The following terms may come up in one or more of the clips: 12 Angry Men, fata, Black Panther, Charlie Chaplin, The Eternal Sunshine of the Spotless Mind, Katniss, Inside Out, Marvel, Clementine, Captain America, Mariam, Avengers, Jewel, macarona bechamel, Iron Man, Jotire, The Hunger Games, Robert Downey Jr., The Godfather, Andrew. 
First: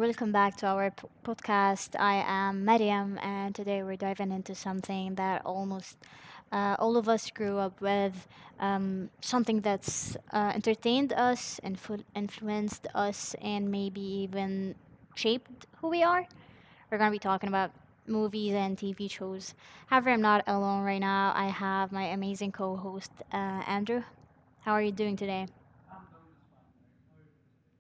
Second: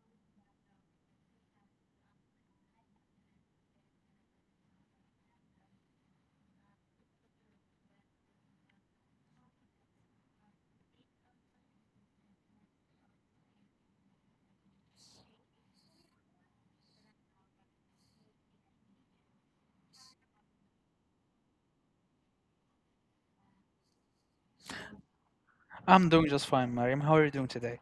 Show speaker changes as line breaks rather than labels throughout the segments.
welcome back to our podcast. I am Mariam, and today we're diving into something that almost all of us grew up with, something that's entertained us, influenced us, and maybe even shaped who we are. We're gonna be talking about movies and TV shows. However, I'm not alone right now. I have my amazing co-host Andrew. How are you doing today?
I'm doing just fine, Mariam. How are you doing today?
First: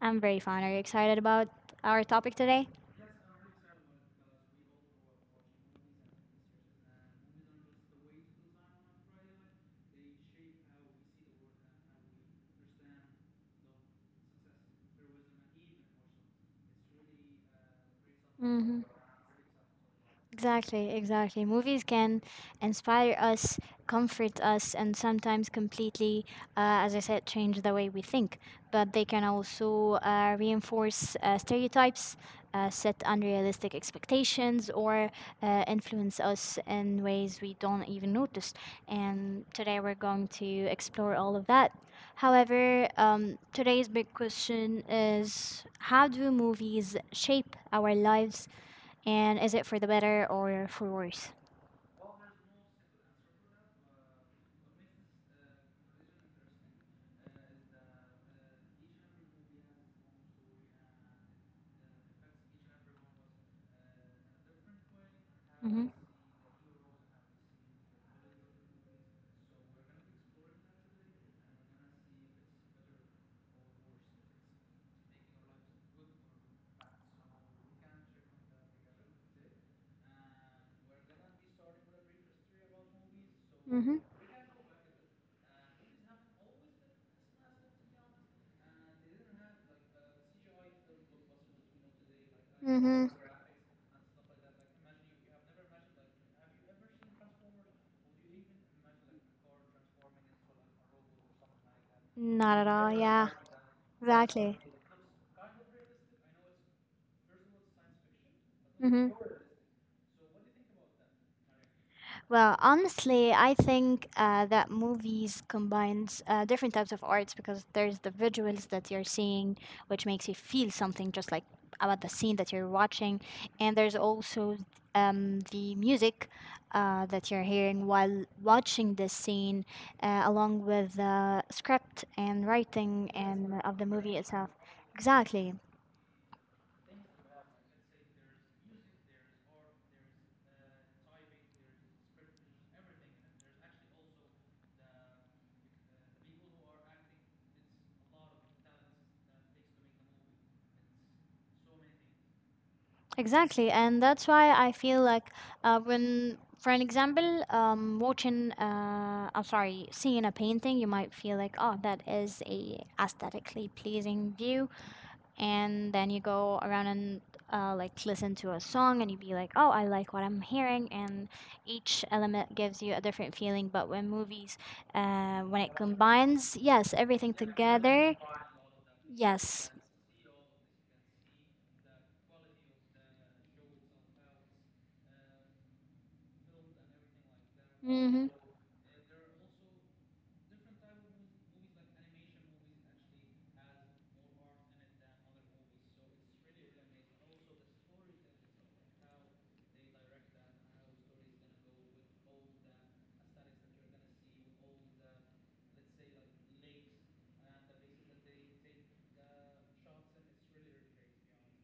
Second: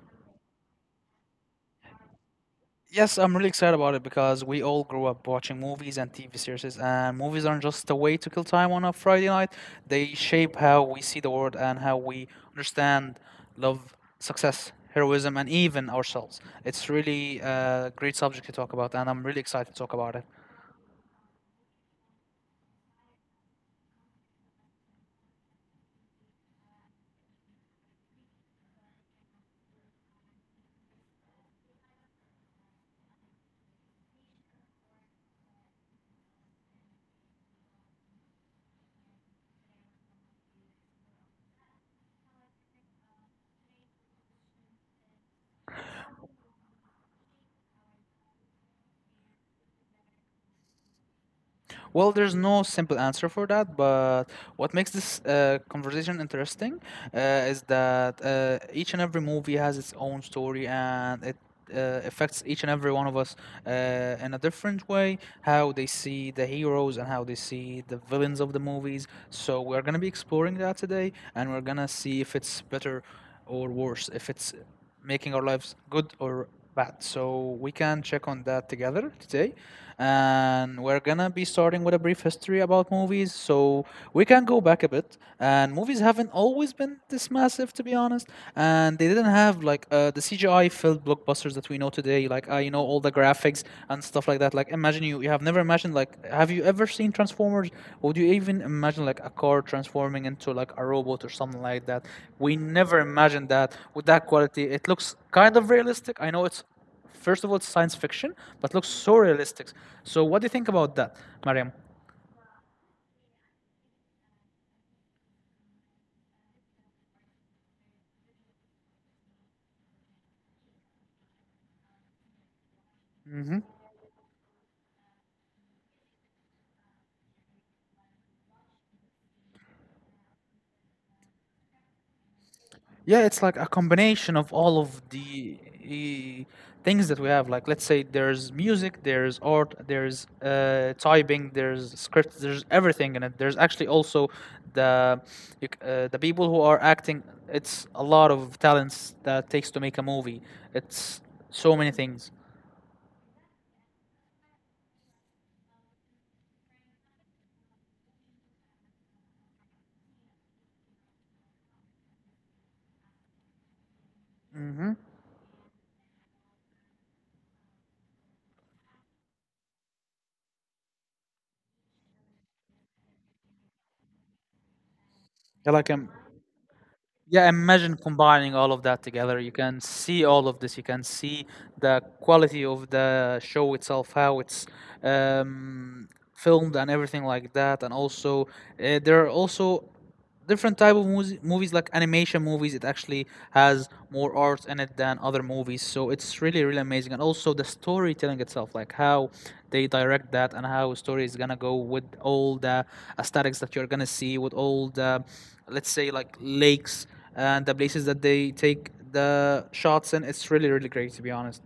I'm very fine. Are you excited about our topic today?
Yes, I'm really excited about it because we all grew up watching movies and TV series, and movies aren't just a way to kill time on a Friday night. They shape how we see the world and how we understand love, success, heroism, and even ourselves. It's really a great subject to talk
Mm.
about, and I'm really excited to talk about it.
Exactly, exactly. Movies can inspire us, comfort us, and sometimes completely, as I said, change the way we think. But they can also reinforce stereotypes, set unrealistic expectations, or influence us in ways we don't even notice. And today we're going to explore all of that. However, today's big question is how do movies shape our lives, and is it for the better or for worse?
Well, there's no simple answer for that, but what makes this conversation interesting is that each and every movie has its own story, and it affects each and every one of us uh, in a different way, how they
Mm-hmm.
see the heroes and how they see the villains of the movies. So, we're going to be exploring that today, and we're going to see if it's better or worse, if it's making our lives good or bad. So we can check on that together today. And we're gonna be starting with a brief history about movies. So
Mm-hmm.
we can go back a bit. And movies haven't always been this massive, to be honest. And they didn't have like the CGI filled blockbusters that we know today, like, all
Mm-hmm.
the graphics figs and stuff like that. Like imagine you have never imagined like have you ever seen Transformers? Would you even imagine like a car transforming into like a robot or something like that? We
Not at all,
never
yeah.
imagined that with that
Exactly.
quality. It looks kind of realistic. I know it's first of all it's science fiction, but looks
Mm-hmm.
so realistic. So what do you think about that, Mariam?
Well, honestly, I think that movies combines different types of arts because there's the visuals that you're seeing, which makes you feel something just like about the scene that you're watching,
Mm-hmm.
and there's also the music that you're hearing while watching this scene, along with the script and writing
Yeah, it's like
and
a
of the movie
combination
itself.
of all of
Exactly.
the eh, things that we have. Like, let's say there's music, there's art, there's typing, there's scripts, there's everything in it. There's actually also the the people who are acting. It's a lot of talents that takes to make a movie. It's so many things.
Exactly, and that's why I feel like when, for an example, watching, seeing a painting, you might feel like, oh, that is a aesthetically pleasing view,
Mm-hmm.
and then you go around and like listen to a song, and you be like, oh, I like what I'm hearing, and each element gives you a different feeling. But when movies, when
Yeah,
it
like um,
combines, yes, everything
Yeah, imagine
together,
combining all of that together. You
yes.
can see all of this. You can see the quality of the show itself, how it's um, filmed, and everything like that. And
Mm-hmm.
also, there are also different type of movies, movies like animation movies. It actually has more parts in it than other movies. So it's really, really amazing. And also the storytelling itself, like how they direct that and how a story is gonna go with all the aesthetics that you're gonna see, with all the, let's say, like lakes and the places that they take the shots in. It's really, really great, to be honest.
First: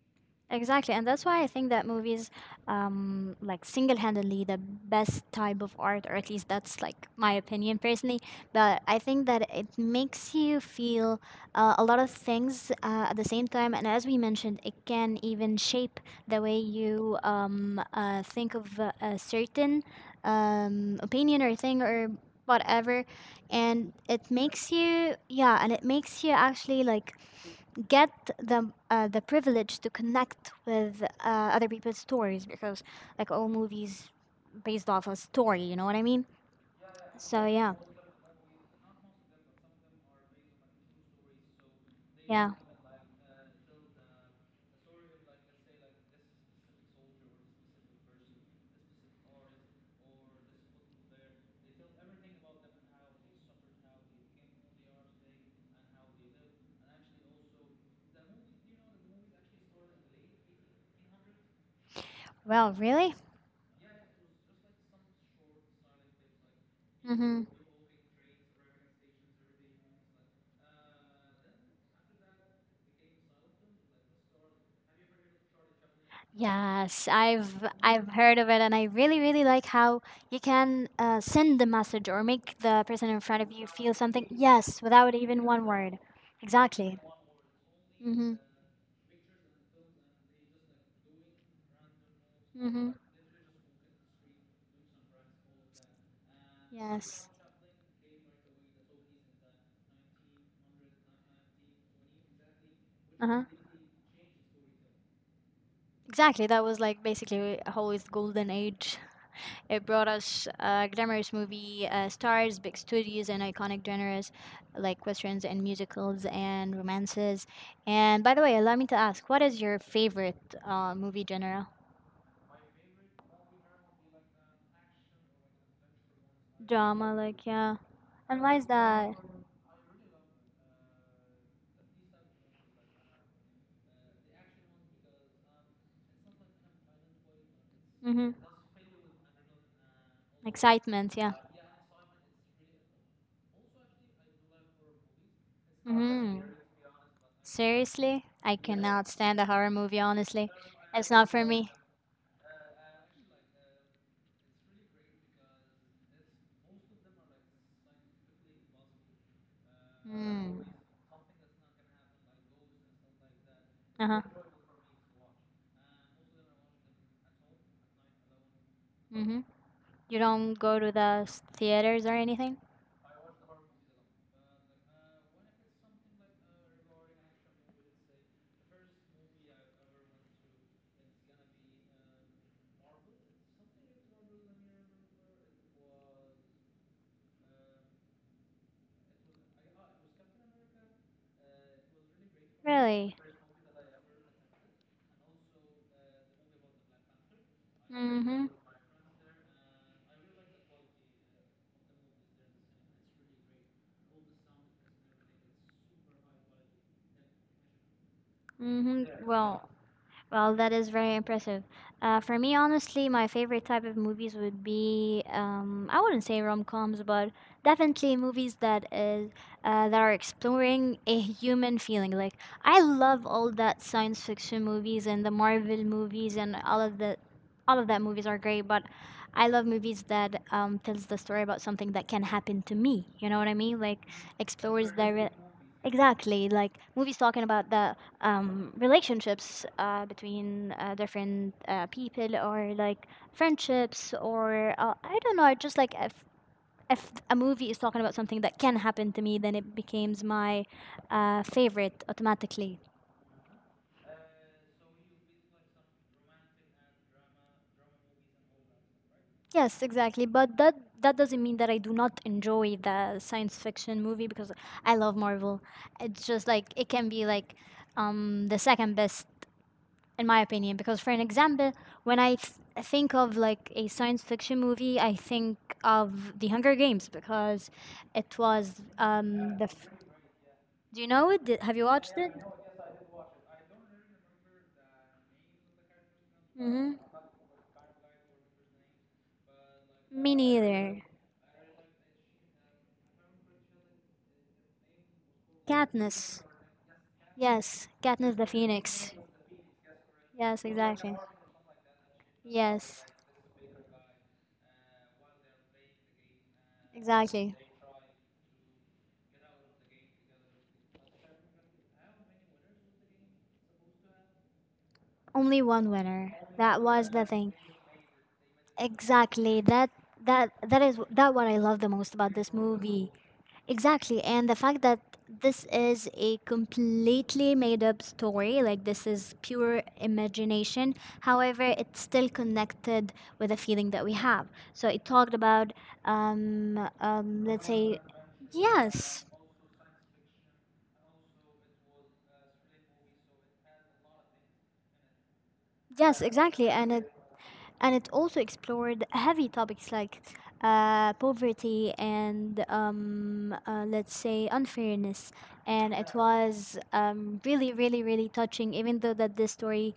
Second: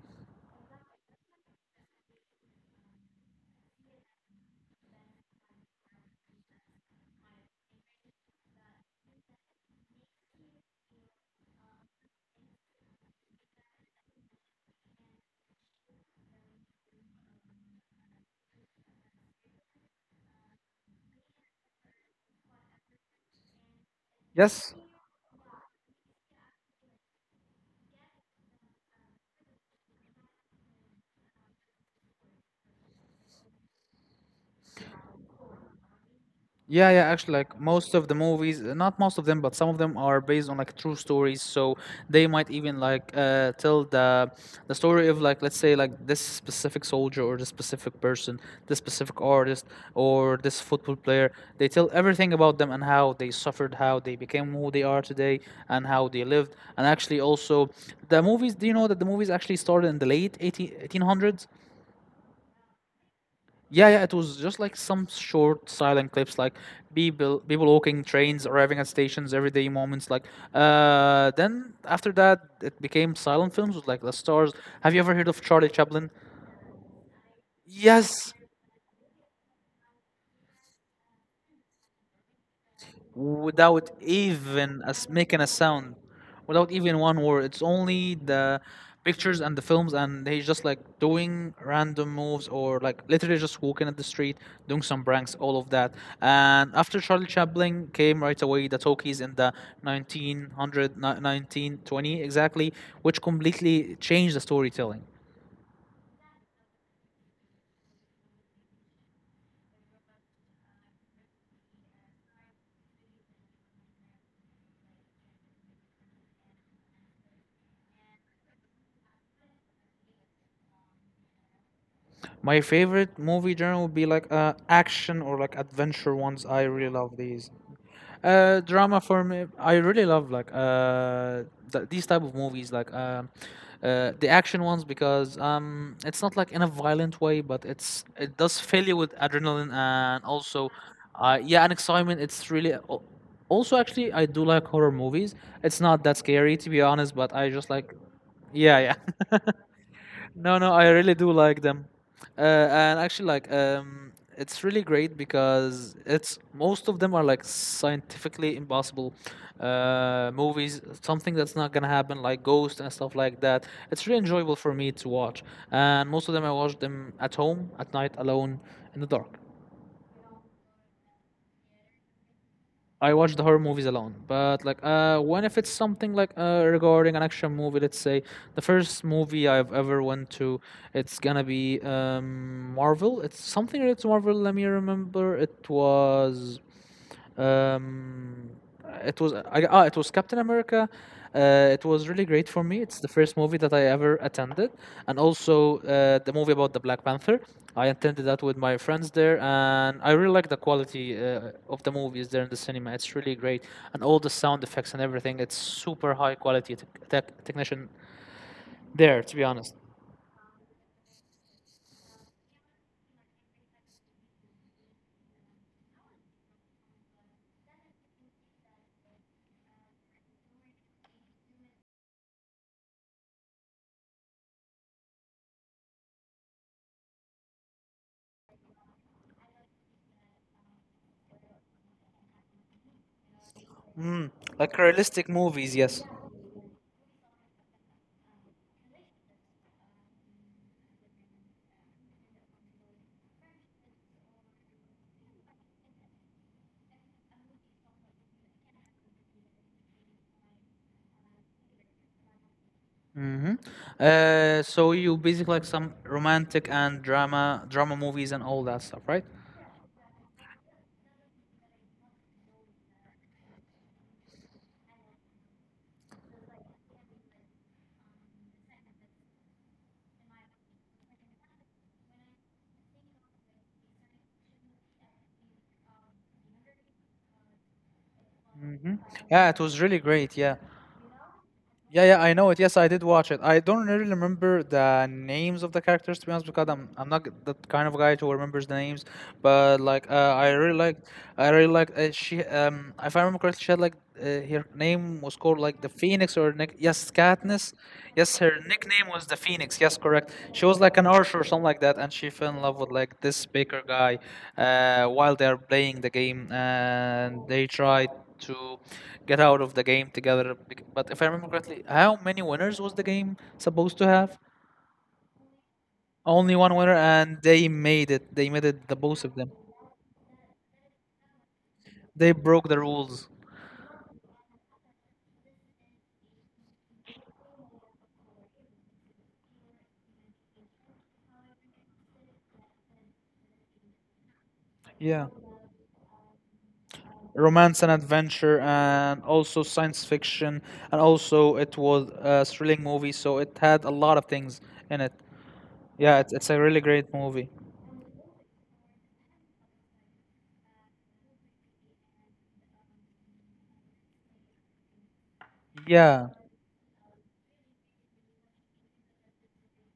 Exactly, and that's why I think that movies, like single-handedly the best type of art, or at least that's like my opinion personally. But I think that it makes you feel a lot of things at the same time, and as we mentioned, it can even shape the way you think of a certain opinion or thing or whatever, and it makes
Yes.
you yeah, and it makes you actually like get the privilege to connect with other people's stories because like all movies based off a story, you know what I mean?
Yeah, yeah, actually,
So
like
yeah.
most of the movies, not most of them, but some of them are based on like true stories. So they
Yeah.
might even like tell the story of like let's say like this specific soldier or this specific person, this specific artist or this football player. They tell everything about them and how they suffered, how they became who they are today, and how they lived. And actually, also the movies. Do you know that the movies actually started in the late 1800s?
Well, really?
Yeah, yeah, it was just like some short silent clips, like people
Mm-hmm.
people walking, trains arriving at stations, everyday moments. Like, then after that, it became silent films with like The Stars. Have you ever heard of Charlie Chaplin?
Yes, I've
Yes,
heard of it, and I really really like how you can send the message or make the person in front of you
without
feel something. Yes,
even us
without
making
even
a
one
sound,
word.
without
Exactly.
even one word. It's only
Mm-hmm.
the pictures and the films, and he's just like doing random moves or
Mm-hmm.
like literally just walking at the street, doing some pranks, all of that. And after Charlie
Yes.
Chaplin came right away, the talkies in the 1920 exactly, which
Uh-huh.
completely changed the storytelling.
Exactly. That was like basically Hollywood's golden age. It brought us glamorous movie stars, big studios, and iconic genres like westerns and musicals and romances. And by the way, allow me to ask, what is your favorite movie genre?
My favorite movie genre would be like action or like adventure ones. I really
Drama,
love
like,
these.
yeah. And why is
Drama
that?
for me, I really love like these type of movies, like the action ones because it's not like in a violent way, but
Mm-hmm.
it does fill you with adrenaline and also,
Excitement, yeah.
yeah, and excitement. Also actually I do like horror movies. It's not that
Mm-hmm.
scary to be honest, but I just like
Seriously? I
yeah
cannot stand
yeah
a horror movie, honestly.
No, no, I
It's
really
not
do
for
like
me.
them. Uh, and actually, like, it's really great because it's most of them are like scientifically impossible
Mm.
movies, something that's not gonna happen, like Ghost and stuff like that. It's
Uh-huh.
really enjoyable for me to watch. And most of them, I watch them at home, at night, alone, in the
Mm-hmm.
dark.
You don't go to the theaters or anything?
I watch the horror movies alone, but like when if it's something like regarding an action movie, let's say the first movie I've ever went to, it's gonna be Marvel. It's something related to Marvel. Let me remember. Um, uh, It was it was Captain America. It was really great for me. It's the
Really?
first movie that I ever attended, and also the movie about the Black Panther. I attended that
Mm-hmm.
with my friends there, and I really like the quality of the movies there in the cinema. It's really great, and all the sound effects and everything. It's super high quality technician there,
Mm-hmm.
to be
Well,
honest.
well, that is very impressive. For me, honestly, my favorite type of movies would be I wouldn't say rom coms, but definitely movies that is that are exploring a human feeling. Like I love all that science fiction movies and the Marvel movies and all of the all of that movies are great, but I love movies that tells the story about something that can happen to me. You know what I mean? Like
Mm, like
explores the
realistic movies, yes.
exactly like movies talking about the relationships between different people or like friendships or I don't know, just like if a movie is talking about something that can happen to me, then it becomes my favorite automatically.
Mm-hmm. So you basically like some romantic and drama movies and all that stuff, right?
Yes, exactly. But that doesn't mean that I do not enjoy the science fiction movie because I love Marvel. It's just like it can be like the second best in my opinion because for an example when think of like a science fiction movie, I think of The Hunger Games because it was
Hmm. Yeah, it was really great. Yeah.
do you know it? Did, have you
Yeah,
watched
yeah,
it?
I know it. Yes, I did watch it. I don't really remember the names of the characters to be honest, because I'm
Mm-hmm.
I'm not that kind of guy who remembers the names. But like,
Me neither.
I really liked. If I remember correctly, she had like uh, her name was called like the
Katniss.
Phoenix or Nick. Yes,
Yes,
Katniss.
Katniss
Yes,
the
her nickname
Phoenix.
was the Phoenix. Yes, correct.
Yes,
She was like an
exactly.
archer or something like that, and she fell in love with
Yes.
like this baker guy while they are playing the game, and
Exactly.
they tried to get out of the game together. But if I remember correctly, how many winners was the game supposed to have?
Only one winner,
Only one
that
winner,
was the
and
thing.
they made it. They made it. The both of them.
Exactly, that is that what I love the most
They
about this
broke the
movie.
rules.
Exactly. And the fact that this is a completely made up story, like this is pure imagination. However, it's still connected with a feeling that we have. So it
Yeah,
talked about, let's
romance and
say,
adventure, and
yes,
also science fiction, and also it was a thrilling movie. So it had a lot of things in it. Yeah,
yes,
it's a
exactly.
really great movie.
And it also explored heavy topics like poverty and, let's say, unfairness. And it
Yeah.
was really, really, really touching, even though that this story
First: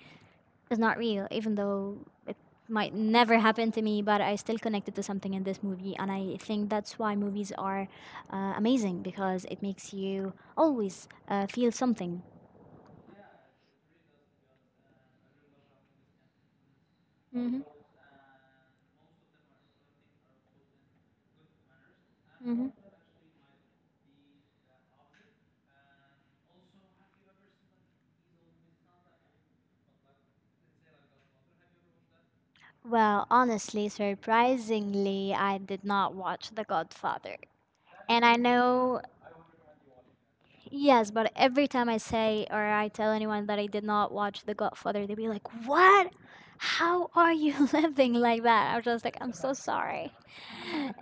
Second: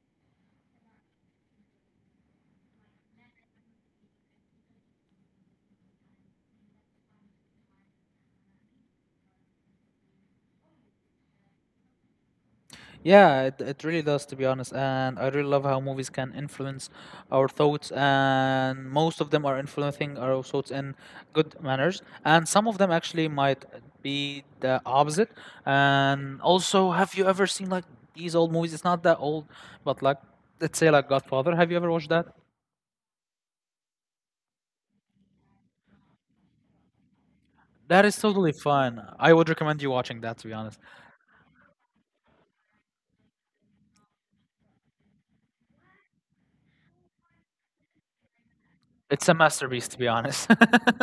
is not real, even though it might never happen to me, but I still connected to something in this movie. And I think that's why movies are amazing because it makes you always feel something.
Yeah, it really does, to be honest. And I really love how movies can influence our
Hmm.
thoughts, and most of them are influencing our thoughts in good manners. And some
Hmm.
of them actually might be the opposite. And also, have you ever seen like these old movies? It's not that old, but like, let's say like Godfather. Have you ever watched that?
Well, honestly, surprisingly, I did not watch The Godfather.
That is
And I
totally
know,
fun. I would recommend you watching that, to be honest.
yes, but every time I say or I tell anyone that I did not watch The Godfather, they be like, what? How are you living like that? I'm just like,
It's
I'm
a
so
masterpiece, to be
sorry.
honest.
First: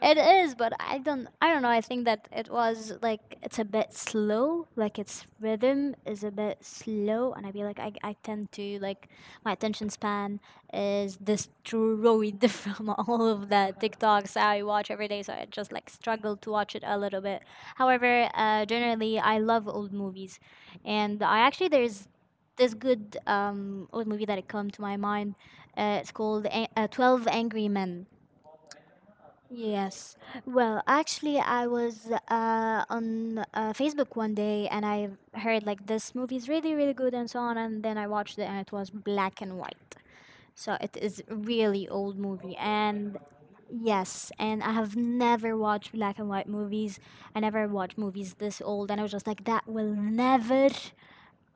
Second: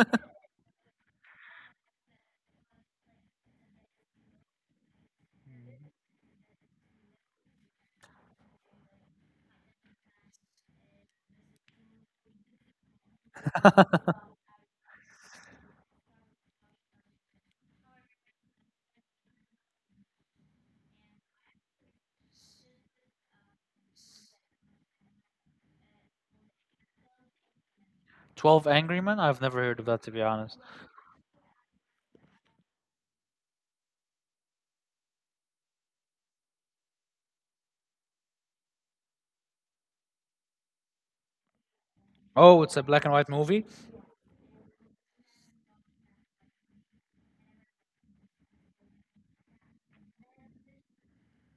It is, but I don't know. I think that it was like it's a bit slow, like its rhythm is a bit slow and I feel like I tend to like my attention span is destroyed from all of the TikToks I watch every day, so I just like struggle to watch it a little bit. However, generally I love old movies and I actually there's this good old movie that it come to my mind. It's called 12 Angry Men.
12 Angry Men? I've never heard of that, to
Yes.
be honest.
Well, actually, I was on Facebook one day and I heard like this movie is really, really good and so on. And then I watched it and it was black and white. So it is really old movie.
Oh, it's a black and
And
white movie?
yes, and I have never watched black and white movies. I never watched movies this old. And I was just like,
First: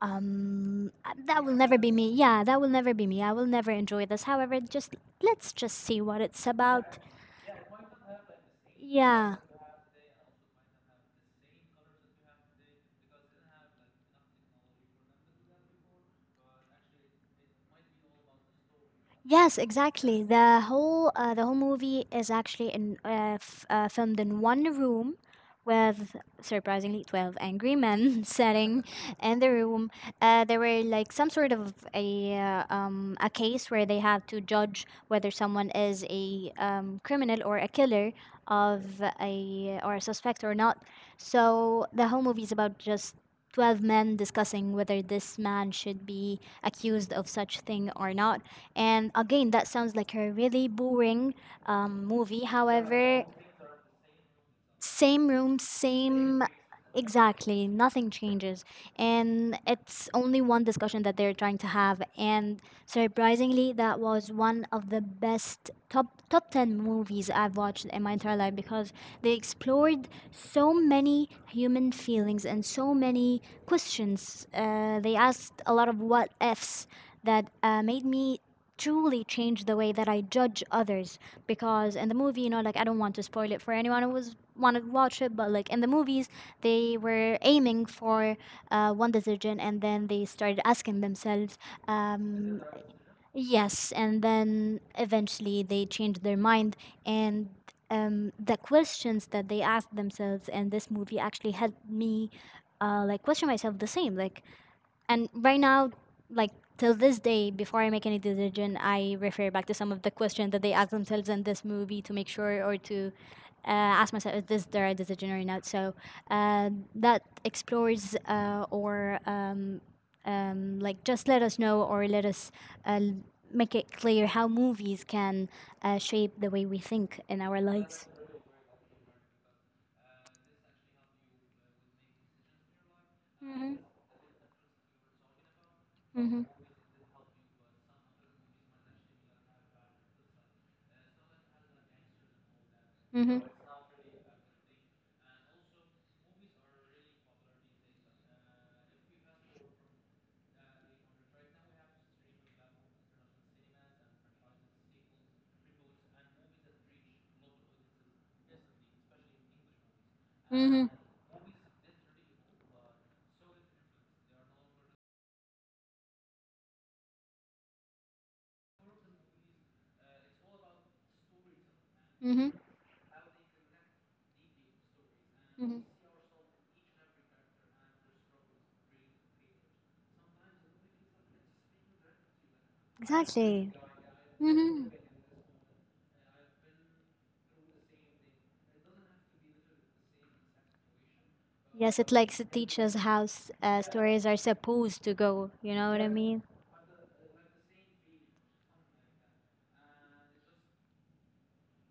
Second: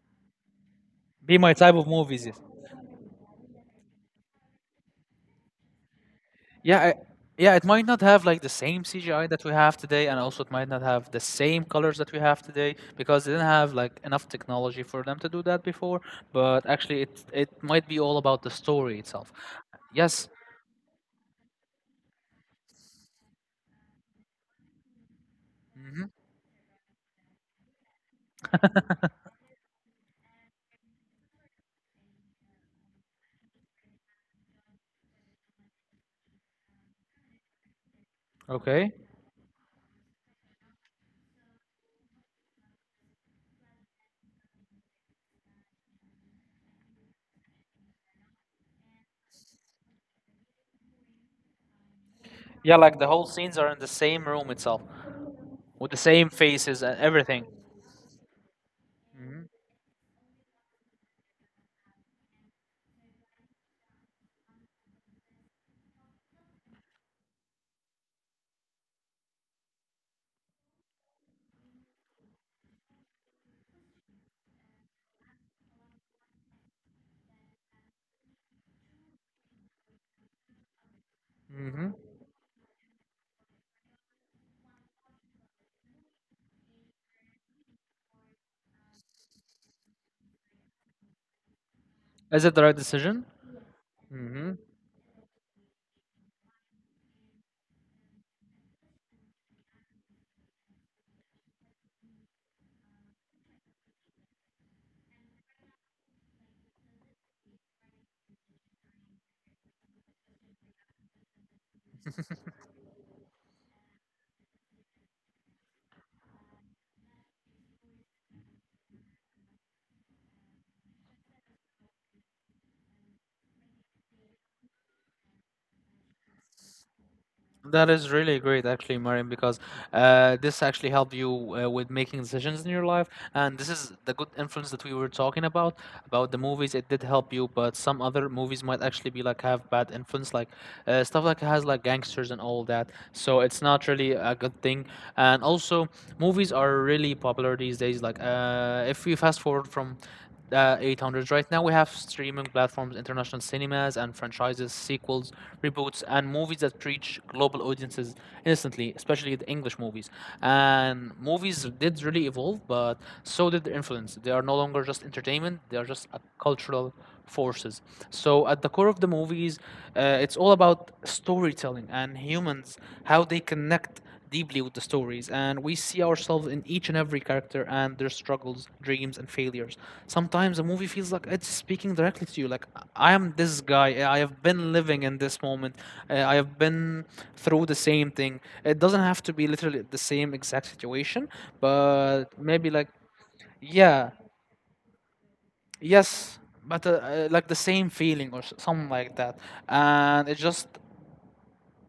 Be
that will
my type
never
of
be me,
movies. Yes.
yeah that will never be me, I will never enjoy this, however just let's just see what it's
Yeah, I,
about.
yeah. It might not have like the same CGI
Yeah.
that we have today, and also it might not have the same colors that we have today because they didn't have like enough technology for them to do that before. But actually, it might be all about the story itself.
Yes, exactly.
Yes.
The whole movie is actually in filmed in one room
Hmm.
with surprisingly 12 angry men sitting in the room. There were like some sort of a case where they have to judge whether someone is a criminal or a killer
Okay.
of a suspect or not. So the whole movie is about just 12 men discussing whether this man should be accused of such thing or not, and again, that sounds like a really boring movie.
Yeah, like the
However,
whole scenes are in the same room itself
same room,
with the same
same.
faces and everything.
Exactly. Nothing changes.
Hmm.
And it's only one discussion that they're trying to have. And surprisingly, that was one of the best top 10 movies I've watched in my entire life because they explored so many human feelings and so many questions. They asked a lot of what ifs that made me truly change the way that I judge others
Hmm.
because in the movie, you know, like I don't want to spoil it for anyone who was want to watch it, but like in the movies, they were aiming for one decision, and then they started asking themselves,
Is it
um,
the right decision?
yes, and then eventually they changed their mind, and the questions that they asked themselves in this movie actually helped me, like question myself the same, like and right now like till this day before I make any decision I refer back to some of the questions that they ask themselves in this movie to make sure or to uh, ask myself is this the right decision or not, so that explores or like just let us know or uh, l- make it clear how movies can shape the way we think in our
That
lives.
is really great, actually, Mariam, because this actually helped you with making decisions in your life. And this
Mhm,
is the good influence that we were talking about the
mhm,
movies. It did help you, but some other movies might actually be like have bad influence, like stuff like has like gangsters and all that.
mhm,
So it's not really a good thing. And also, movies are really popular these days. Like, if we fast forward from 800s. Right now, we have streaming platforms, international cinemas, and franchises, sequels, reboots, and movies that reach global audiences instantly, especially the English movies.
mhm,
And movies did really evolve, but so did their influence. They are no longer just entertainment, they are just a cultural forces. So, at the core of the movies, it's all about storytelling and
mhm,
humans, how they connect deeply with the stories, and we
mhm.
see ourselves in each and every character and their struggles, dreams, and failures. Sometimes a movie feels like it's speaking directly to you. Like, I am this
Exactly.
guy, I have been
Mm-hmm.
living in this moment, I have been through the same thing. It doesn't have to be literally the same exact situation,
Yes, it
but
likes to
maybe
teach
like,
us how
yeah,
stories are supposed to go. You know what I
yes.
mean?
But like the same feeling or something like that, and it just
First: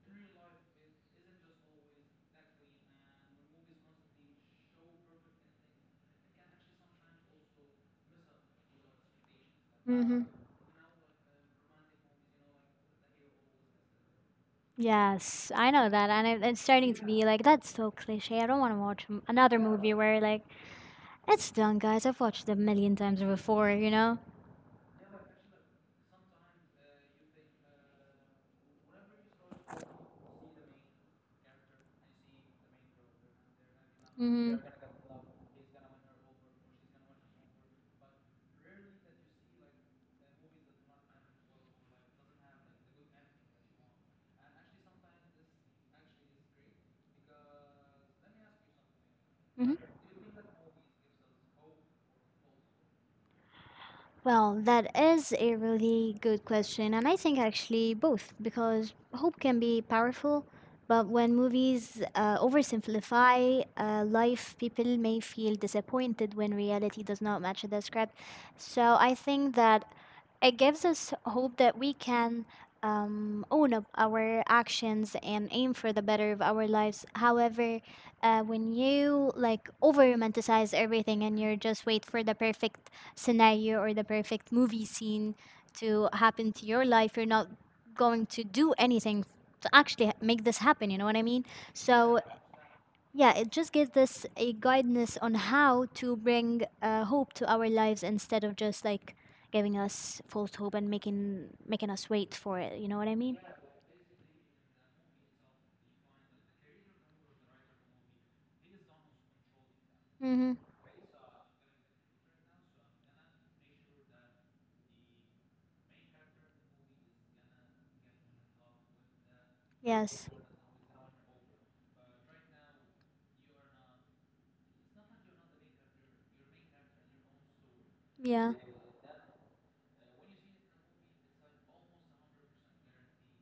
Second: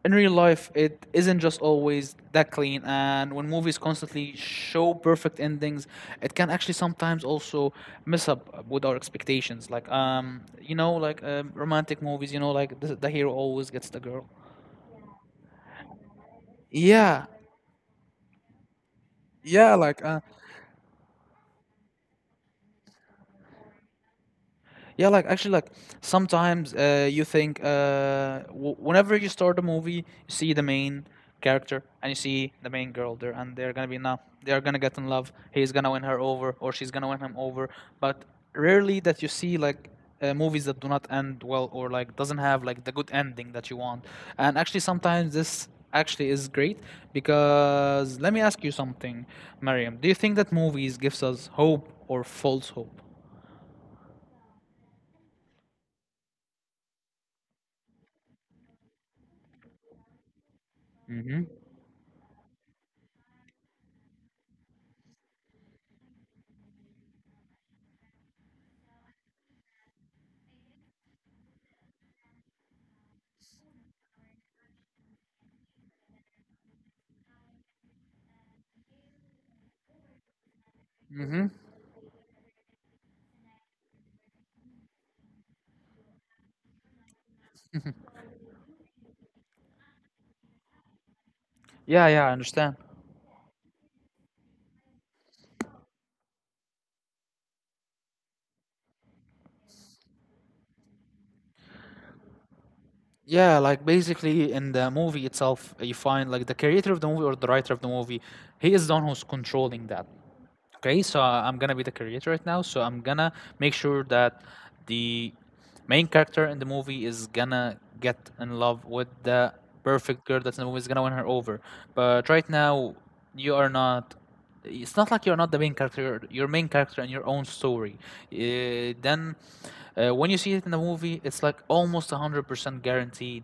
in real life it isn't just always that clean. And when movies constantly show perfect endings, it can actually sometimes also mess up with our expectations, like
Mm-hmm.
romantic movies, like the hero always gets the girl.
Yes, I know that, and it's starting to
Yeah,
be like that's so cliche. I don't want to watch another
yeah,
movie
like
where like it's done, guys. I've watched it a million times before, you know?
yeah, like actually, like sometimes you think, whenever you start a movie, you see the main character and you see the main girl there, and they're gonna be now they
Mm-hmm.
are gonna get in love. He's gonna win her over, or she's gonna win him over. But rarely that you see like movies that do not end well, or like doesn't have like the good ending that you want. And actually, sometimes this actually is great because let me ask you something,
Mm-hmm.
Mariam. Do you think that movies gives us hope or false hope?
Well, that is a really good question, and I think actually both, because hope can be powerful, but when
Hmm.
movies oversimplify life, people may feel disappointed when reality does not match the script. So I think that it gives us hope that we can own up our actions and aim for the better of our lives. However, when you like over romanticize everything and
Mm-hmm.
you're just wait for the perfect scenario or the perfect movie scene to happen to your life. You're not going to do anything to make this happen. You know what I mean?
Yeah,
So
yeah, I understand.
yeah, it just gives us a guidance on how to bring hope to our lives instead of just like giving us false hope and making us wait for it. You know what I mean?
Yeah, like basically in the movie itself, you find like the creator of the movie or the writer of the movie, he is the one who's controlling that.
Mm-hmm.
Okay, so I'm gonna be the creator right now. So I'm gonna make sure that the main character in the movie is gonna get in love with the perfect
Yes.
girl that's in the movie is gonna win her over. But right now, you are not. It's not like you're not the main character. Your main character in your own story.
Yeah.
Then, when you see it in the movie, it's like almost 100% guaranteed.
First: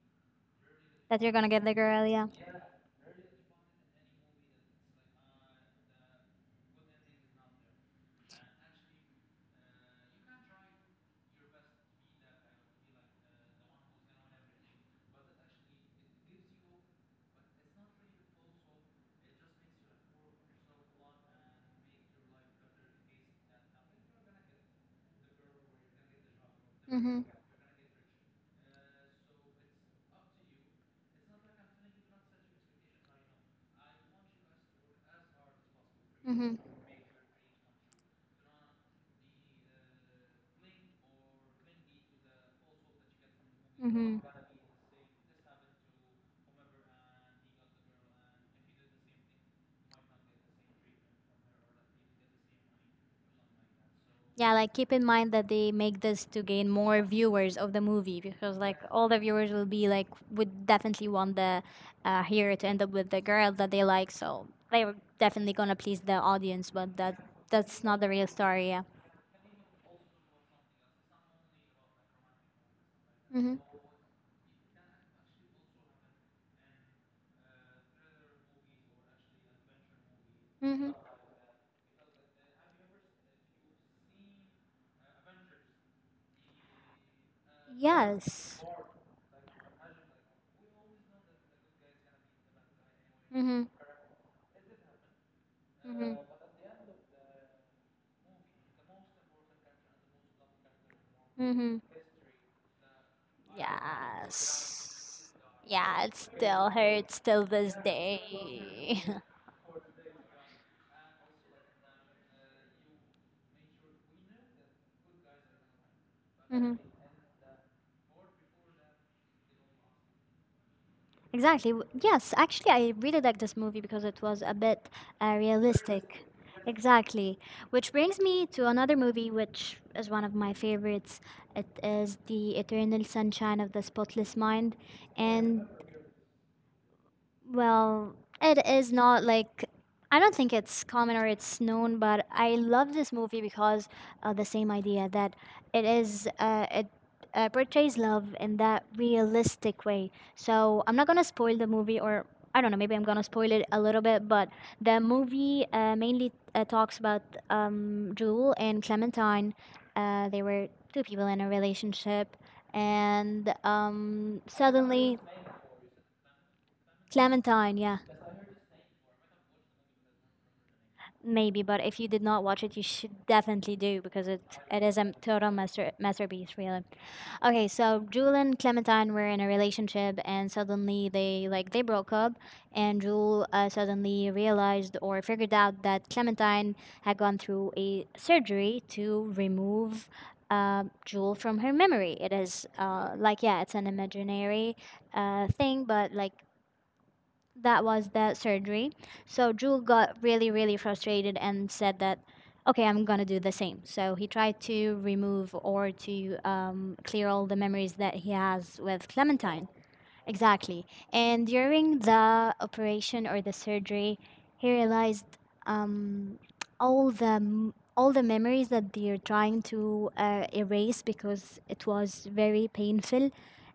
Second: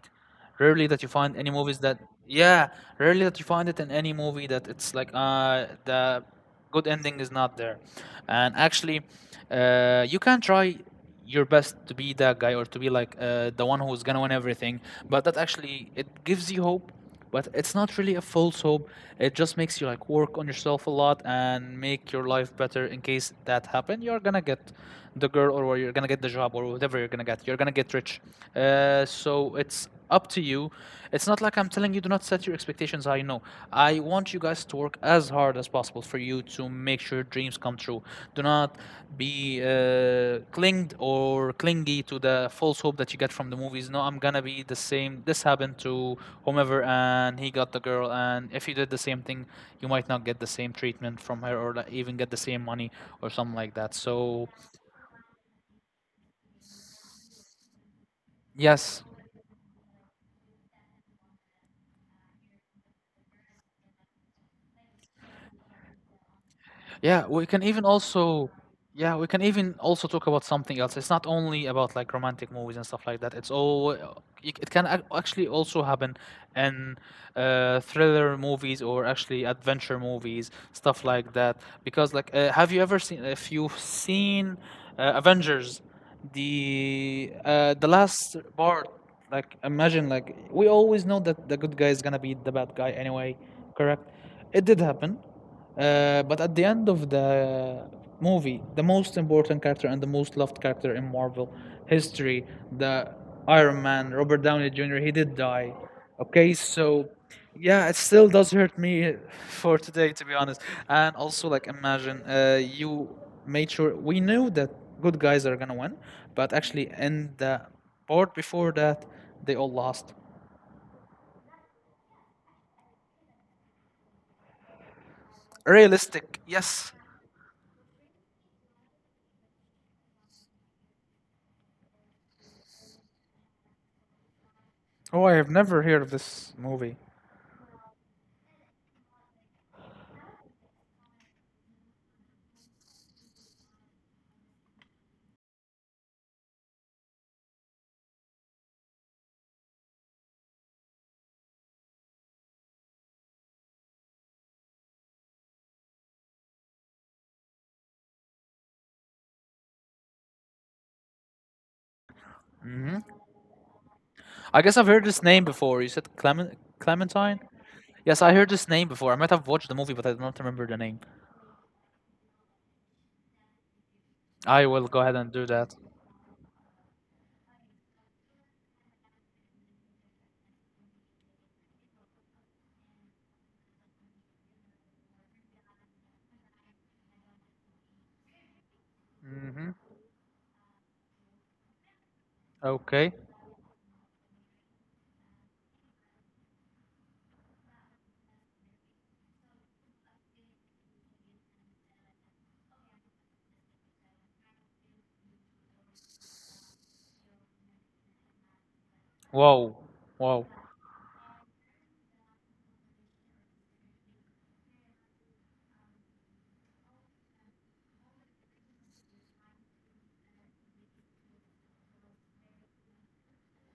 Rarely that you
That you're
find any
gonna get the
movies that
girl. Yeah.
yeah, rarely that you find it in any movie that it's like the good ending is not there. And actually, you can try your best to be that guy or to be like the one who's gonna win everything, but that actually it gives you hope, but it's not really a false hope. It just makes you like work on yourself a lot and make your life better in case that happen. You're gonna get the girl or you're gonna get the job or whatever you're
Mm-hmm.
gonna get. You're gonna get rich. So it's up to you. It's not like I'm telling you do not set your expectations high. No, I want you guys to work as hard as possible for you
Mm-hmm.
to make sure dreams come true. Do not be uh, clinged or clingy to the false hope that you get from the movies. No, I'm
Mm-hmm.
gonna be the same. This happened to whomever, and he got the girl. And if you did the same thing, you might not get the same treatment from her, or like, even get the same money or something like that. So
Yeah, like keep in mind that they make this to gain more viewers of the movie because like
yes,
all the viewers will be like would definitely want the hero to end up with the girl that they like, so they were definitely gonna please the audience, but that
Yeah, we can even
that's not the real
also
story. Yeah.
yeah, we can even also talk about something else. It's not only about like romantic movies and stuff like that. It's
Mhm.
all it it can actually also happen in thriller movies or actually adventure movies,
Mhm.
stuff like that. Because like, have you ever seen if you've seen Avengers, the last
Yes.
part? Like, imagine like we always know that the good guy is gonna be the bad guy anyway,
Mhm.
correct? It did happen
Mhm.
but at the end of the movie, the most important character and the most loved character in Marvel
Mhm.
history, the Iron Man, Robert Downey Jr., he
Yes.
did die.
Yeah, it
Okay,
still
so
hurts till this
yeah, it still does hurt
day.
me for today, to be honest. And also, like, imagine you made sure we knew that good guys are gonna win, but
Mhm.
actually, in the part before that, they all lost.
Exactly. Yes, actually, I really like this movie because it was a bit realistic.
Realistic, yes.
Exactly. Which brings me to another movie, which is one of my favorites. It is The Eternal Sunshine of the Spotless Mind.
Oh, I have
And
never heard of this movie.
well, it is not like I don't think it's common or it's known, but I love this movie because of the same idea that it portrays love in that realistic way. So I'm not gonna spoil the movie, or I don't know, maybe I'm gonna spoil it a little bit, but the movie mainly talks about Jewel and Clementine. They were two people in a relationship,
Hmm.
and
I guess I've heard
suddenly
this name before. You said Clementine?
Clementine, yeah.
Yes, I heard this name before. I might have watched the movie, but I don't remember the name.
Maybe, but if you did not watch it, you should definitely do because it
I
it
will
is
go
a
ahead and do
total
that.
masterpiece, really. Okay, so Jewel and Clementine were in a relationship, and suddenly they like they broke up, and Jewel suddenly realized or figured out that Clementine had gone through a surgery to
Mm-hmm.
remove Jewel from her memory. It is
Okay.
like yeah, it's an imaginary thing, but like that was that surgery. So Drew got really, really frustrated and said that, okay, I'm gonna do the same. So he tried to remove or to clear all the memories that he has with Clementine.
Whoa. Whoa.
Exactly. And during the operation or the surgery, he realized um, all the memories that they're trying to erase because it was very painful.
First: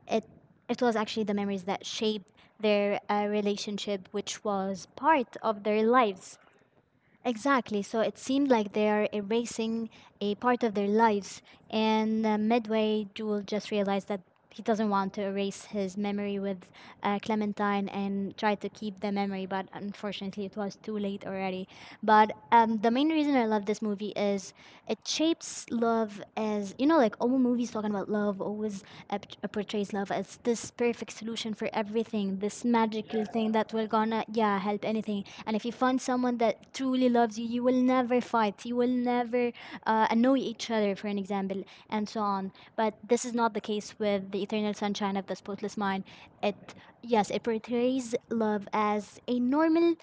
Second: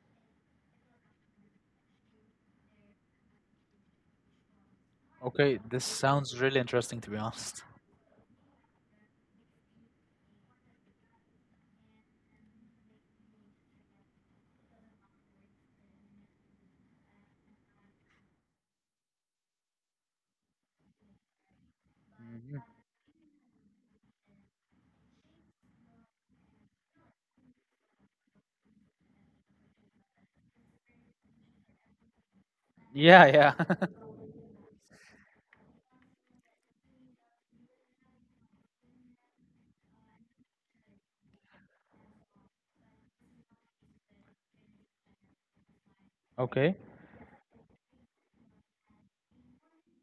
It it was actually the memories that shaped their relationship, which was part
Okay,
of their
this
lives.
sounds really interesting to be honest.
Exactly. So it seemed like they are erasing a part of their lives. And midway, Jewel just realized that he doesn't want to erase his memory with Clementine and try to keep the memory, but unfortunately, it was too late already. But
Hmm.
the main reason I love this movie is it shapes love as you know, like all movies talking about love always portrays love as this perfect solution for everything, this magical
Yeah, yeah.
thing that will gonna yeah help anything. And if you find someone that truly loves you, you will never fight. You will never annoy each other, for an example, and so on. But this is not the case with The Eternal Sunshine of the Spotless Mind. It,
Okay.
yes, it portrays love as a normal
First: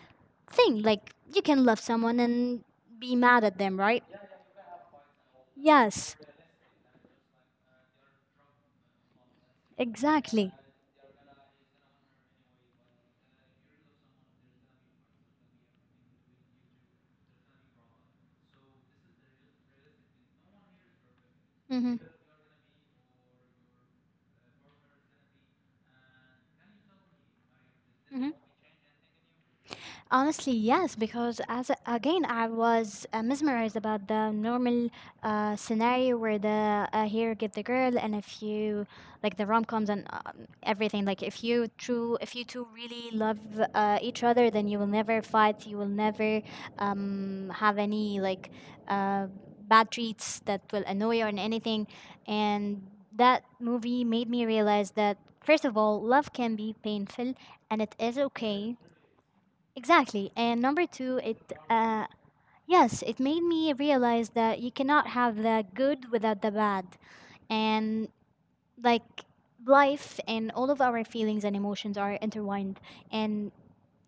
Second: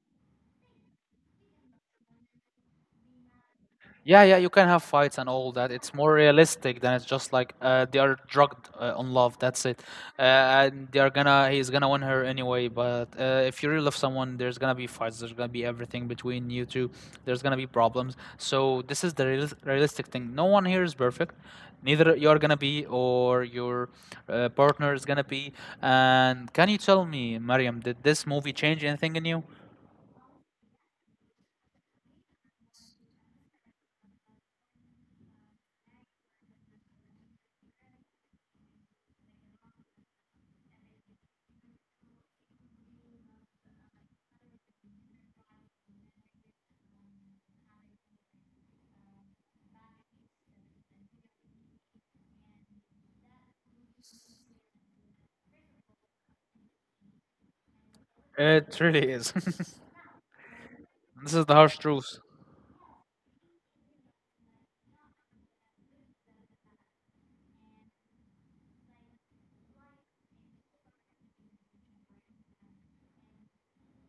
thing. Like, you can love someone and be mad at them, right?
Yeah, yeah, you can have fights and all that. It's more
Yes,
realistic than it's just like they are drugged on love. That's it.
exactly.
And they are gonna, he's gonna win her anyway. But if you really love someone, there's gonna be fights. There's gonna be everything between you two. There's gonna be problems. So this is the realistic thing. No one here is perfect.
Mm-hmm.
Neither you're gonna be or your partner is gonna be. And can you tell me, Mariam, did this
Mm-hmm.
movie change anything in you?
Honestly, yes, because again, I was mesmerized about the normal scenario where the hero get the girl, and if you like the rom coms and everything, like if you two really love each other, then you will never fight, you will never have any like uh, bad treats that will annoy you or anything, and that movie made me realize that first of all, love can be painful, and it is okay.
It really is.
Exactly. And number two,
This
it
is the harsh
uh,
truth.
yes, it made me realize that you cannot have the good without the bad. And like life and all of our feelings and emotions are intertwined and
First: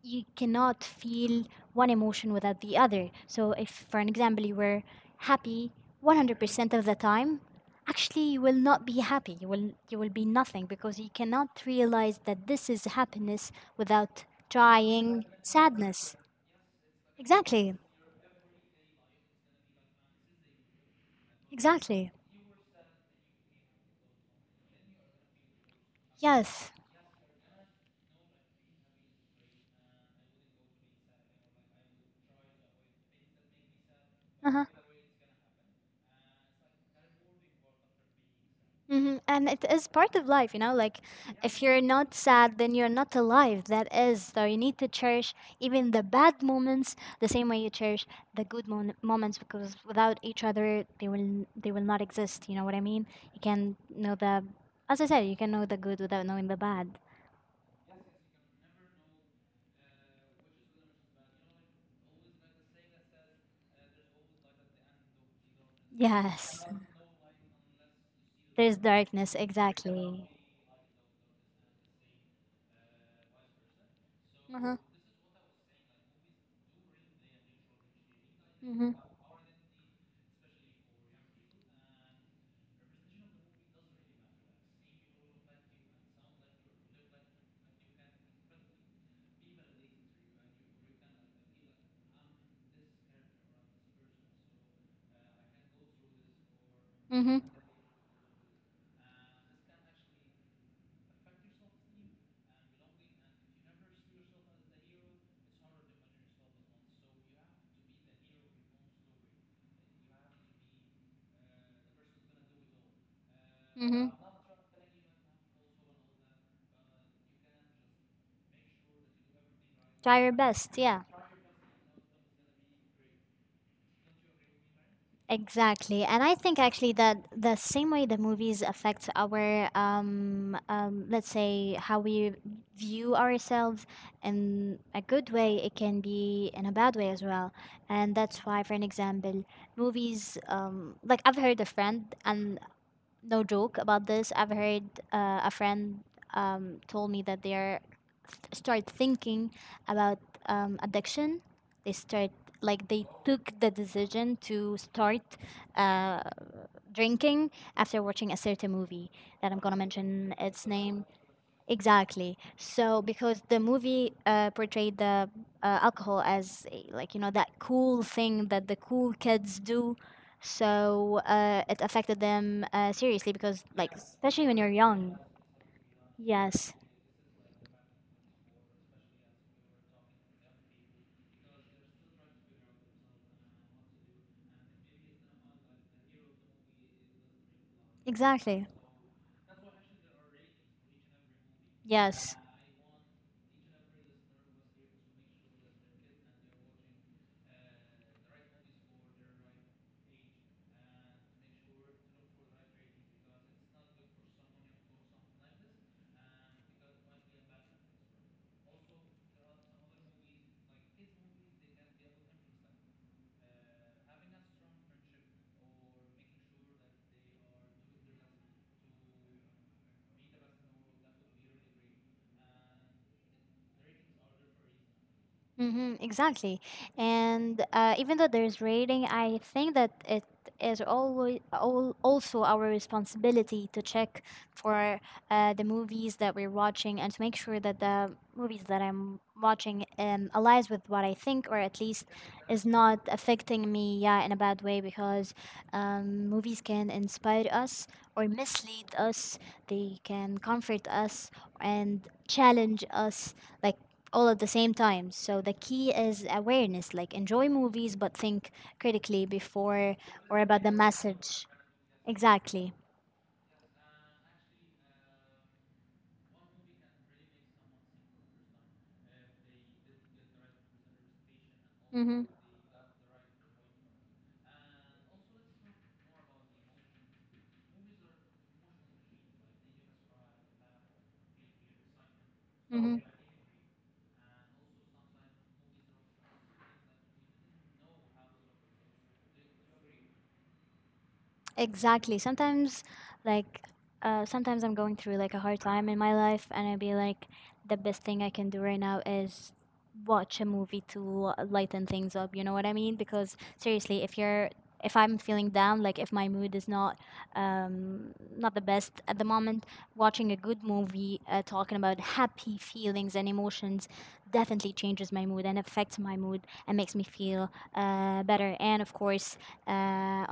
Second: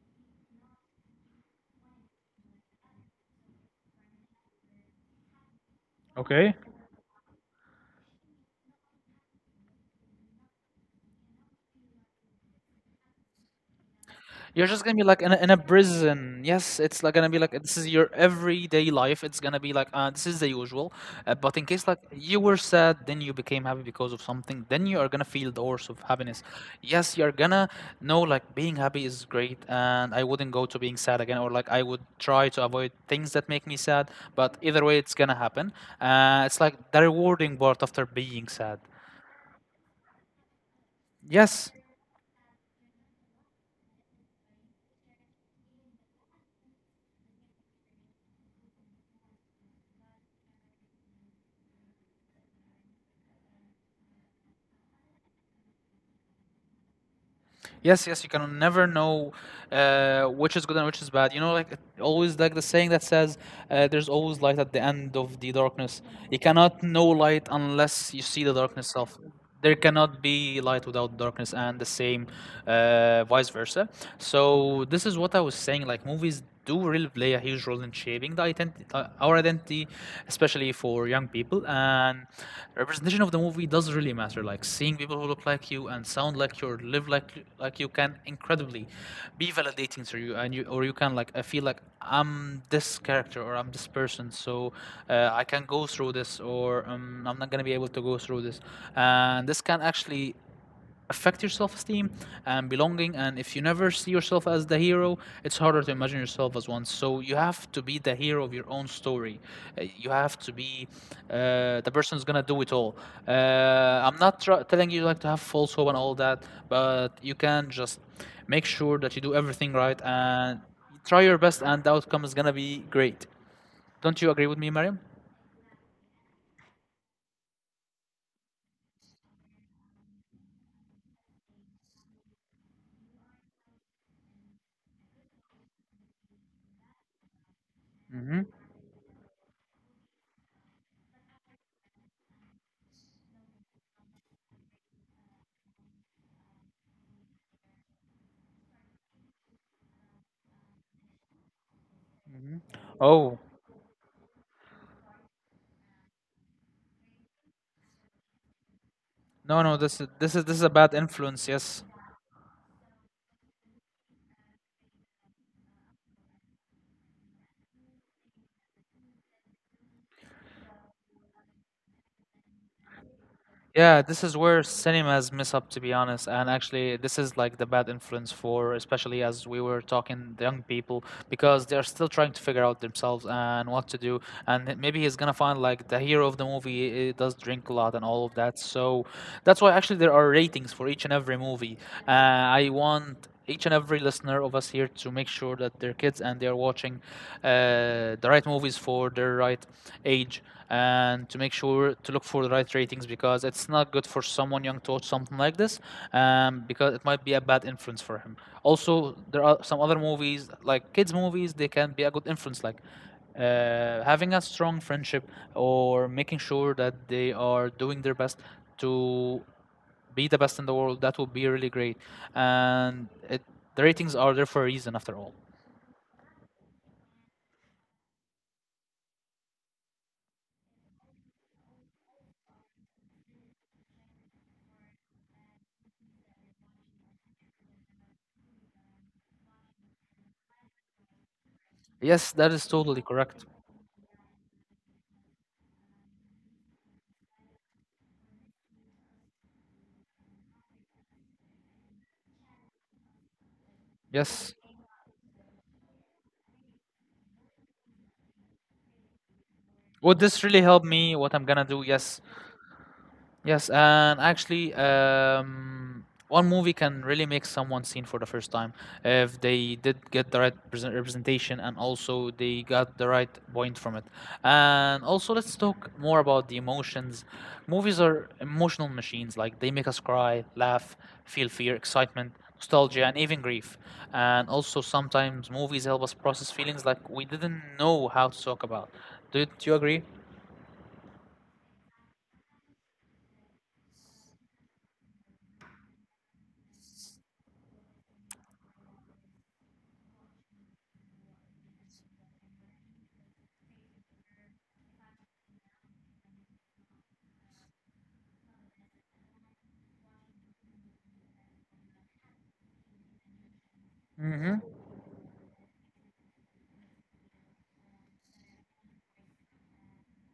you cannot feel one emotion without the other. So if for an example you were happy
Okay.
100% of the time, actually you will not be happy. You will be nothing because you cannot realize that this is happiness without
You're just gonna be like
trying
in a
sadness.
prison. Yes, it's like gonna be like
Exactly.
this is your everyday life. It's gonna be like this is the usual. But in case like
Exactly.
you were sad, then you became happy because of something, then you are gonna feel the horse of happiness.
Yes.
Yes, you're gonna know like being happy is great, and I wouldn't go to being sad again, or like I would try to avoid things that make me sad. But
Uh-huh.
either way, it's gonna happen. It's like the rewarding part after being sad.
Hmm. And it is part of life, you know, like if
Yes,
you're not sad, then you're not alive. That is. So you need to cherish even the bad moments the same way you cherish the moments because without each other, they will not exist. You know what I mean? You can know the, as I said, you can know the good without knowing the bad.
yes, yes, you can never know which is good and which is bad. You know, like always, like the saying that says, "There's always light at the end of the darkness." You
Yes.
cannot know light unless you see the
There's
darkness itself.
darkness.
There cannot
Exactly.
be light without darkness, and the same, vice versa.
Uh-huh.
So this is what I was saying. Like movies do really play a huge role in shaping the identity,
Mm-hmm.
our identity, especially for young people. And representation of the movie does really matter. Like seeing people who look like you and sound like you, or live like you, can incredibly be validating to you, and you or you can like I feel like I'm this character or I'm this person, so I can go through this, or I'm
Mm-hmm.
not gonna be able to go through this, and this can actually affect your self-esteem and belonging. And if you never see yourself as the hero, it's harder to imagine yourself as one, so you have to be the hero of your own story. You have to be uh, the person who's gonna do it all.
Mm-hmm.
I'm not tr- telling you like to have false hope and all that, but you can just make sure that you do everything right
Try your
and
best. Yeah.
try your best, and the outcome is gonna be great. Don't you agree with me, Mariam?
Exactly. And I think actually that the same way the movies affect our, let's say, how we view ourselves in a good way, it can be in a bad way as well. And that's
Hmm.
why, for an example, movies, like I've heard a friend, and no joke about this. I've heard a friend told me that they are start thinking about addiction. They start
Hmm.
like they
Oh,
took the decision to start uh, drinking after watching a certain movie that I'm
no, no,
gonna
this is this
mention
is this is
its
a bad
name.
influence, yes.
Exactly. So because the movie portrayed the alcohol as a, like you know that cool thing that the cool kids do, so it affected them seriously because like
Yeah, this is
especially when
where
you're young.
cinemas mess up, to be honest. And
Yes.
actually, this is like the bad influence for, especially as we were talking, the young people, because they're still trying to figure out themselves and what to do. And then maybe he's gonna find like the hero of the movie eh, does drink a lot and all of that.
Exactly.
So that's why actually there are ratings for each and every movie.
Yes.
I want each and every listener of us here to make sure that their kids and they are watching the right movies for their right age and to make sure to look for the right ratings because it's not good for someone young to watch something like this, because it might be a bad influence for him. Also, there are some other movies like kids movies they can be a good influence, like having a strong friendship or making sure that they are doing their best to be the best in the world. That would be really great. And it, the ratings are there for a reason, after all.
Mm-hmm, exactly. And even though there's rating, I think that it is also our responsibility to check for the movies that we're watching and to make sure that the movies that I'm watching aligns with what I think or at least
Yes, that is
is not
totally correct.
affecting me yeah in a bad way because movies can inspire us or mislead us. They can comfort us and challenge us like all at the
Yes.
same time. So the key is awareness, like enjoy movies, but think critically before
Would
or
this really
about the
help me? What I'm
message.
gonna do? Yes.
Exactly.
Yes, and actually, one movie can really make someone seen for the first time if they did get the right present representation and
Mm-hmm.
also they got the right point from it. And also, let's talk more about the emotions. Movies are emotional machines, like they make us cry, laugh, feel fear, excitement,
Mm-hmm.
nostalgia, and even grief. And also, sometimes movies help us process feelings like we didn't know how to talk about. Do you agree?
Exactly. Sometimes, like, sometimes I'm going through like a hard time in my life, and I'd be like, the best thing I can do right now is watch a movie to lighten things up. You know what I mean? Because seriously, if I'm feeling down, like if my mood is not not the best at the moment, watching a good movie talking about happy feelings and emotions
Mm-hmm.
definitely changes my mood and affects my mood and makes me feel better. And of course,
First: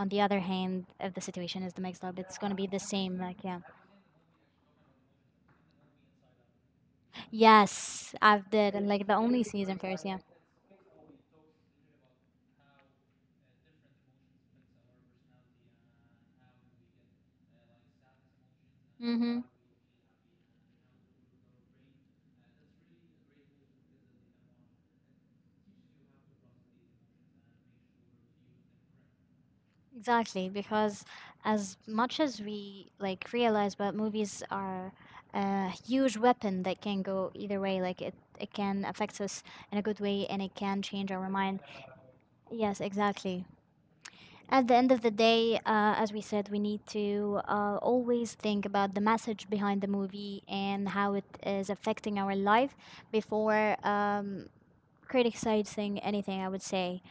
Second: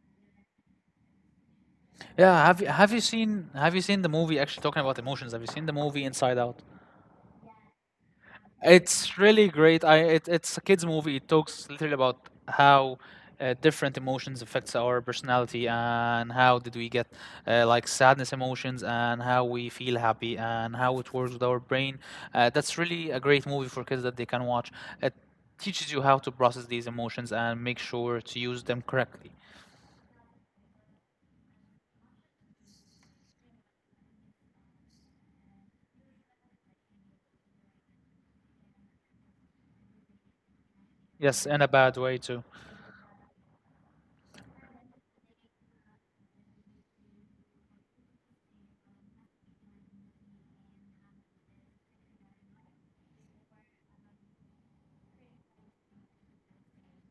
on the other hand, if the situation is the mixed up, it's
Yeah,
gonna be the same. Like yeah,
have you seen the movie? Actually, talking about emotions, have you seen the movie Inside Out?
yes, I've did and like the
It's
only
really
season
great.
first. Yeah.
It's a kids movie. It talks literally about how different emotions affects our personality and how did we get like sadness emotions and
Mm-hmm.
how we feel happy and how it works with our brain. That's really a great movie for kids that they can watch. It teaches you how to process these emotions and make sure to use them correctly.
Exactly, because as much as we like realize, but movies are a huge weapon that can go either way. Like it can affect us in a good way, and it can change our
Yes, in
mind.
a bad way too.
Yes, exactly. At the end of the day, as we said, we need to always think about the message behind the movie and how it is affecting our life before criticizing anything, I would say.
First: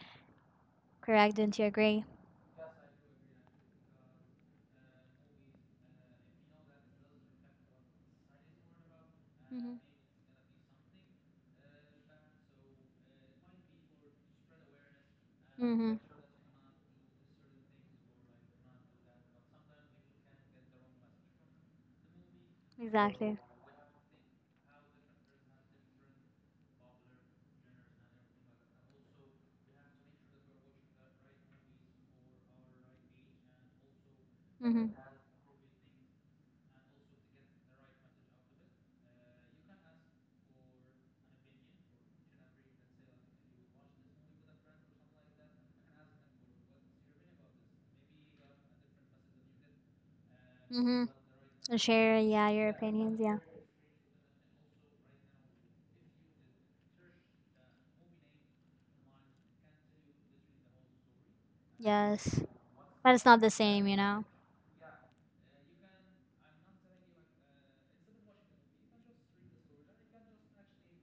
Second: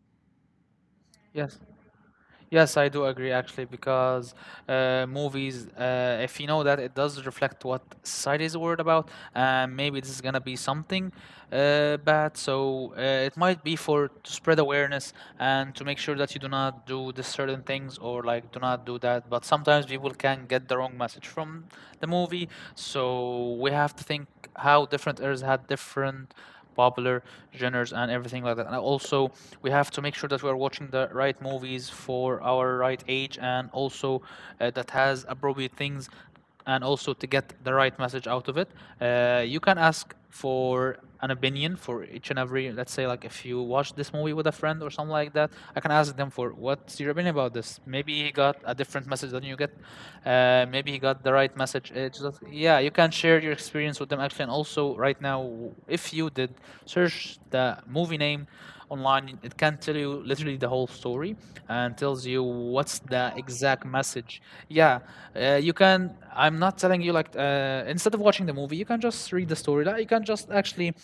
Correct? Don't
Yes.
you agree?
Yes, I do agree actually because if you know that, it does reflect what society is worried about,
Mm-hmm.
and maybe this is gonna be something bad. So it might be for to spread awareness and to
Mm-hmm.
make sure that you do not do this certain things or like do not do that. But sometimes people can get the wrong message from the movie,
Exactly.
so we have to think how different eras had different popular genres and everything like that. And also, we have to make sure that we are watching the right movies for our right age and also
Mm-hmm.
that has appropriate things and also to get the right message out of it. You can ask for an opinion for each and every, let's say, like if you watch this movie with a friend or something like that, I can ask them for what's your opinion about this. Maybe he got a different message than you get. Maybe he
Mm-hmm.
got the right
And
message.
share,
It's just,
yeah, your
yeah, you can
opinions, yeah.
share your experience with them actually. And also, right now, if you did search the movie name online, it can tell you literally the whole story and tells
Yes.
you what's
But it's
the
not the
exact
same, you know?
message. Yeah, you can. I'm not telling you like instead of watching the movie, you can just read the story. Like, you can just actually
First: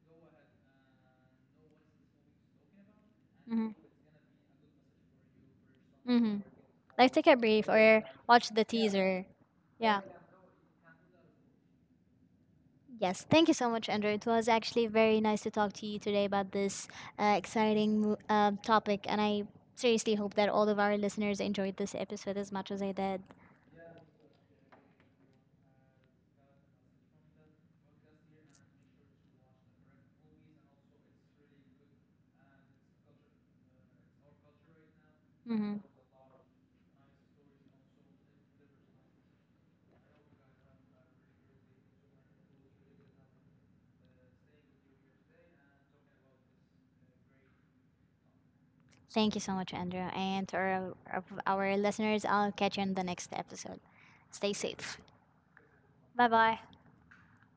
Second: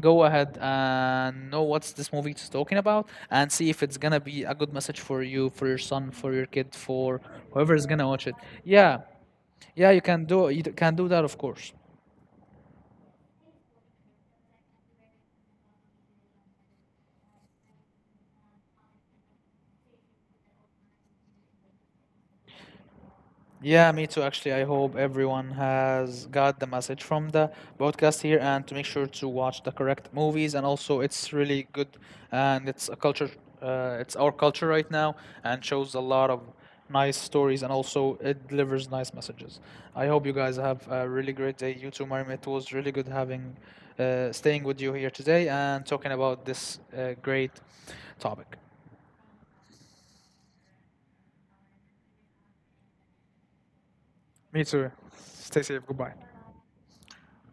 go ahead and know what's this movie is talking about and see
Mm-hmm.
if it's gonna be a good message for you, for your son, for
Mm-hmm.
your kid,
Like,
for
take a brief
whoever is
or
gonna watch it.
watch the
Yeah,
teaser. Yeah.
you can do that, of course.
Yes, thank you so much, Andrew. It was actually very nice to talk to you today about this uh, exciting topic, and I seriously hope that all of our listeners enjoyed this episode as much as I did.
Yeah, me too. Actually, I hope everyone has got the message from the broadcast here and to make sure to watch the correct movies. And also, it's really good and it's a culture, it's our culture right now and
Hmm.
shows a lot of nice stories and also it delivers nice messages. I hope you guys have a really great day. You too, Mariam. It was really good having, staying with you here today and talking about this great topic.
Thank you so much, Andrew. And to our listeners, I'll catch you in the next episode. Stay
Me too.
safe.
Stay safe. Goodbye.
Bye bye.